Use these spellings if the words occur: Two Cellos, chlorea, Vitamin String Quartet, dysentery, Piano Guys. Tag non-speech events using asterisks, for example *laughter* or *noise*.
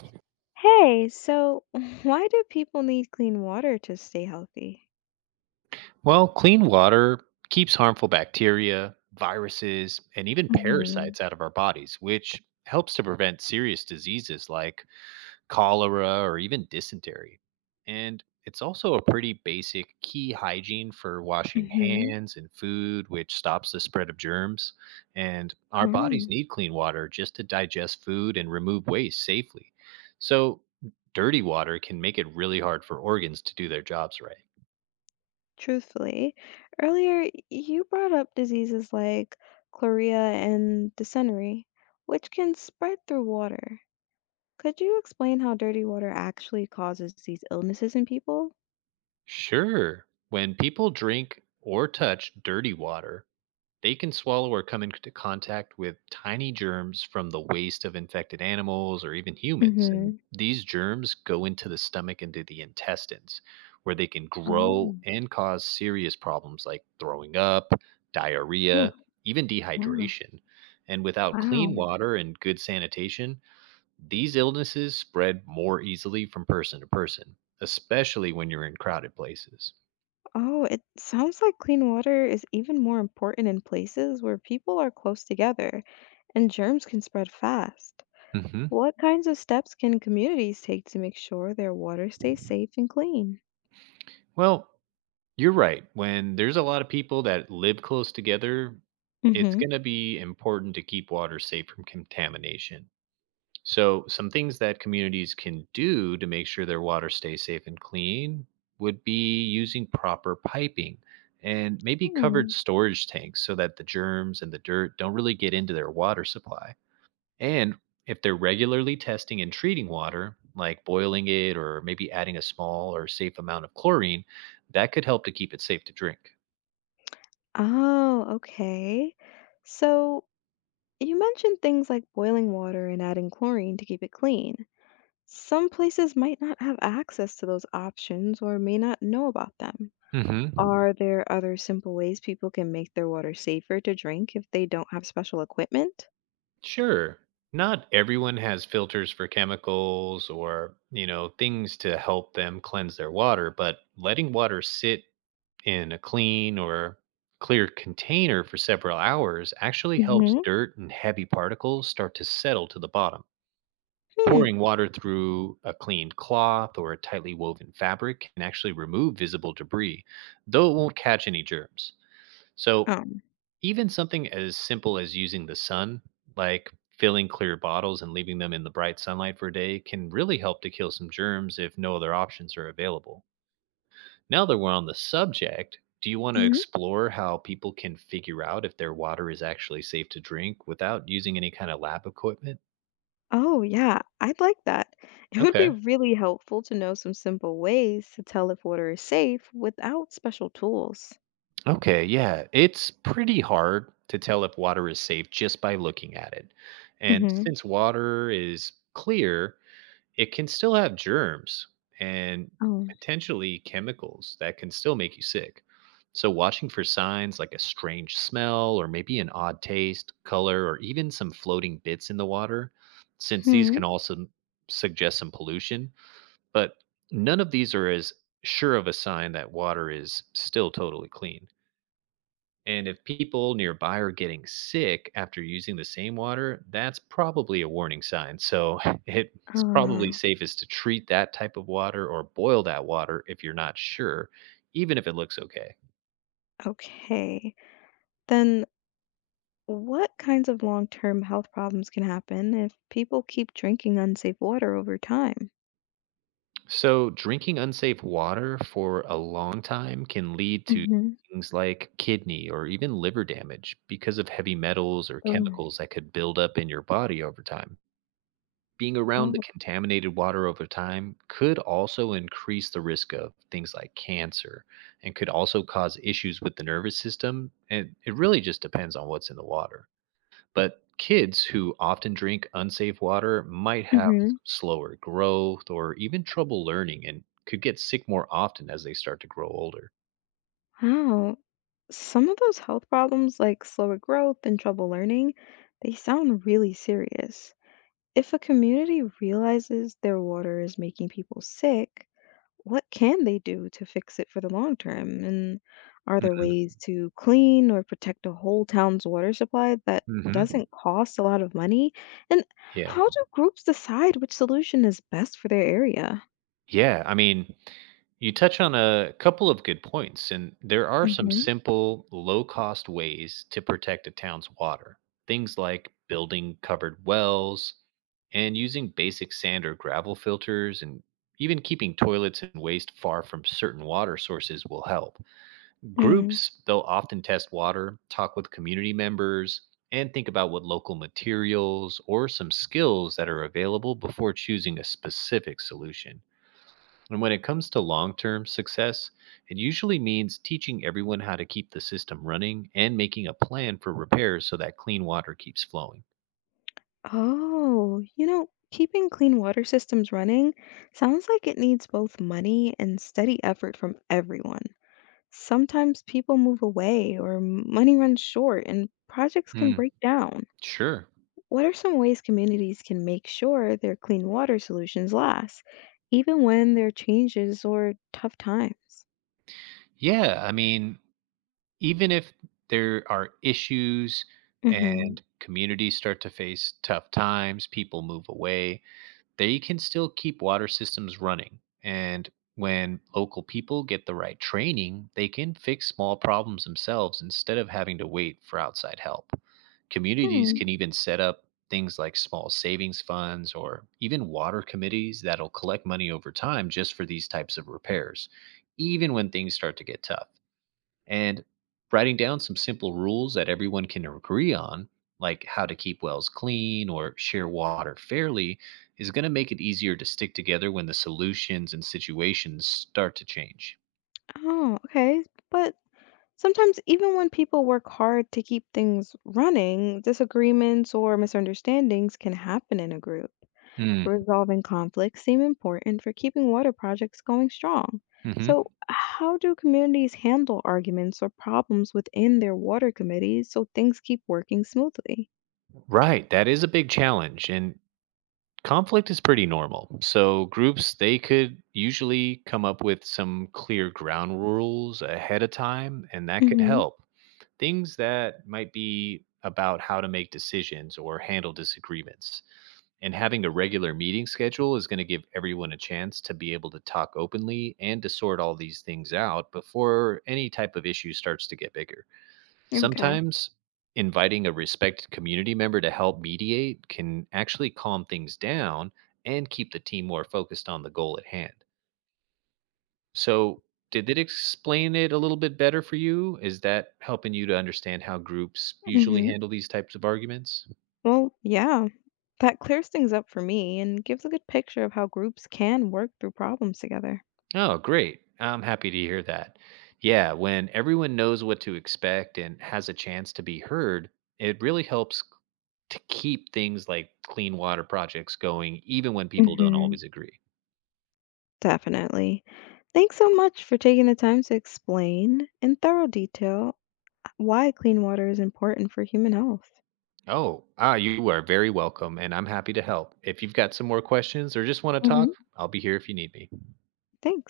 Hey, so *laughs* why do people need clean water to stay healthy? Well, clean water keeps harmful bacteria, viruses, and even Hmm. parasites out of our bodies, which helps to prevent serious diseases like cholera or even dysentery. And it's also a pretty basic key hygiene for washing Hmm. hands and food, which stops the spread of germs. And our bodies Um, need clean water just to digest food and remove waste safely. So, dirty water can make it really hard for organs to do their jobs right. truthfully, earlier you brought up diseases like chlorea and dysentery, which can spread through water. Could you explain how dirty water actually causes these illnesses in people? Sure. When people drink or touch dirty water, they can swallow or come into contact with tiny germs from the waste of infected animals or even humans. And Hmm. these germs go into the stomach and to the intestines, where they can grow Oh, and cause serious problems like throwing up, oh, diarrhea, even yeah. dehydration. And without clean Wow. water and good sanitation, these illnesses spread more easily from person to person, especially when you're in crowded places. Oh, it sounds like clean water is even more important in places where people are close together and germs can spread fast. Hmm. What kinds of steps can communities take to make sure their water stays safe and clean? Well, you're right. When there's a lot of people that live close together, it's Hmm. going to be important to keep water safe from contamination. So, some things that communities can do to make sure their water stays safe and clean would be using proper piping and maybe covered Hmm. storage tanks so that the germs and the dirt don't really get into their water supply. And if they're regularly testing and treating water, like boiling it or maybe adding a small or safe amount of chlorine, that could help to keep it safe to drink. Oh, okay. So you mentioned things like boiling water and adding chlorine to keep it clean. Some places might not have access to those options or may not know about them. hmm Are there other simple ways people can make their water safer to drink if they don't have special equipment? Sure, not everyone has filters for chemicals or, things to help them cleanse their water, but letting water sit in a clean or clear container for several hours actually helps Hmm. dirt and heavy particles start to settle to the bottom. Hmm. Pouring water through a clean cloth or a tightly woven fabric can actually remove visible debris, though it won't catch any germs. So, Um. even something as simple as using the sun, like filling clear bottles and leaving them in the bright sunlight for a day, can really help to kill some germs if no other options are available. Now that we're on the subject, do you want to Mhm. explore how people can figure out if their water is actually safe to drink without using any kind of lab equipment? Oh, yeah, I'd like that. *laughs* It would be Okay. really helpful to know some simple ways to tell if water is safe without special tools. Okay, yeah. It's pretty hard to tell if water is safe just by looking at it. And Mm-hmm. since water is clear, it can still have germs and Oh, potentially chemicals that can still make you sick. So, watching for signs like a strange smell or maybe an odd taste, color, or even some floating bits in the water, since these hmm. can also suggest some pollution, but none of these are as sure of a sign that water is still totally clean. And if people nearby are getting sick after using the same water, that's probably a warning sign. So *laughs* it's Uh, probably safest to treat that type of water or boil that water if you're not sure, even if it looks okay. okay. Then what kinds of long-term health problems can happen if people keep drinking unsafe water over time? So drinking unsafe water for a long time can lead to Mm-hmm. things like kidney or even liver damage because of heavy metals or Oh, chemicals that could build up in your body over time. Being around the oh, contaminated water over time could also increase the risk of things like cancer and could also cause issues with the nervous system. And it really just depends on what's in the water. But kids who often drink unsafe water might have mm-hmm. slower growth or even trouble learning and could get sick more often as they start to grow older. Wow. Some of those health problems, like slower growth and trouble learning, they sound really serious. If a community realizes their water is making people sick, what can they do to fix it for the long term? And are there hmm ways to clean or protect a whole town's water supply that hmm doesn't cost a lot of money? And Yeah. how do groups decide which solution is best for their area? Yeah. you touch on a couple of good points, and there are some Hmm. simple, low cost ways to protect a town's water. Things like building covered wells and using basic sand or gravel filters, and even keeping toilets and waste far from certain water sources will help. Mm. Groups, they'll often test water, talk with community members, and think about what local materials or some skills that are available before choosing a specific solution. And when it comes to long term success, it usually means teaching everyone how to keep the system running and making a plan for repairs so that clean water keeps flowing. Oh, you know, keeping clean water systems running sounds like it needs both money and steady effort from everyone. Sometimes people move away or money runs short and projects can Hmm. break down. Sure. What are some ways communities can make sure their clean water solutions last, even when there are changes or tough times? Yeah. even if there are issues Mm-hmm. and communities start to face tough times, people move away, they can still keep water systems running. And when local people get the right training, they can fix small problems themselves instead of having to wait for outside help. Communities Hmm. can even set up things like small savings funds or even water committees that'll collect money over time just for these types of repairs, even when things start to get tough. And writing down some simple rules that everyone can agree on, like how to keep wells clean or share water fairly, is going to make it easier to stick together when the solutions and situations start to change. Oh, okay. But sometimes, even when people work hard to keep things running, disagreements or misunderstandings can happen in a group. Mm. Resolving conflicts seem important for keeping water projects going strong. Hmm. So, how do communities handle arguments or problems within their water committees so things keep working smoothly? Right. That is a big challenge. And conflict is pretty normal. So groups they could usually come up with some clear ground rules ahead of time and that could Hmm. help. Things that might be about how to make decisions or handle disagreements. And having a regular meeting schedule is going to give everyone a chance to be able to talk openly and to sort all these things out before any type of issue starts to get bigger. Okay. Sometimes inviting a respected community member to help mediate can actually calm things down and keep the team more focused on the goal at hand. So, did it explain it a little bit better for you? Is that helping you to understand how groups usually Hmm. handle these types of arguments? Well, yeah, that clears things up for me and gives a good picture of how groups can work through problems together. Oh, great. I'm happy to hear that. Yeah, when everyone knows what to expect and has a chance to be heard, it really helps to keep things like clean water projects going, even when people don't Hmm. always agree. Definitely. Thanks so much for taking the time to explain in thorough detail why clean water is important for human health. Oh, ah, you are very welcome, and I'm happy to help. If you've got some more questions or just want to talk, Hmm. I'll be here if you need me. Thanks.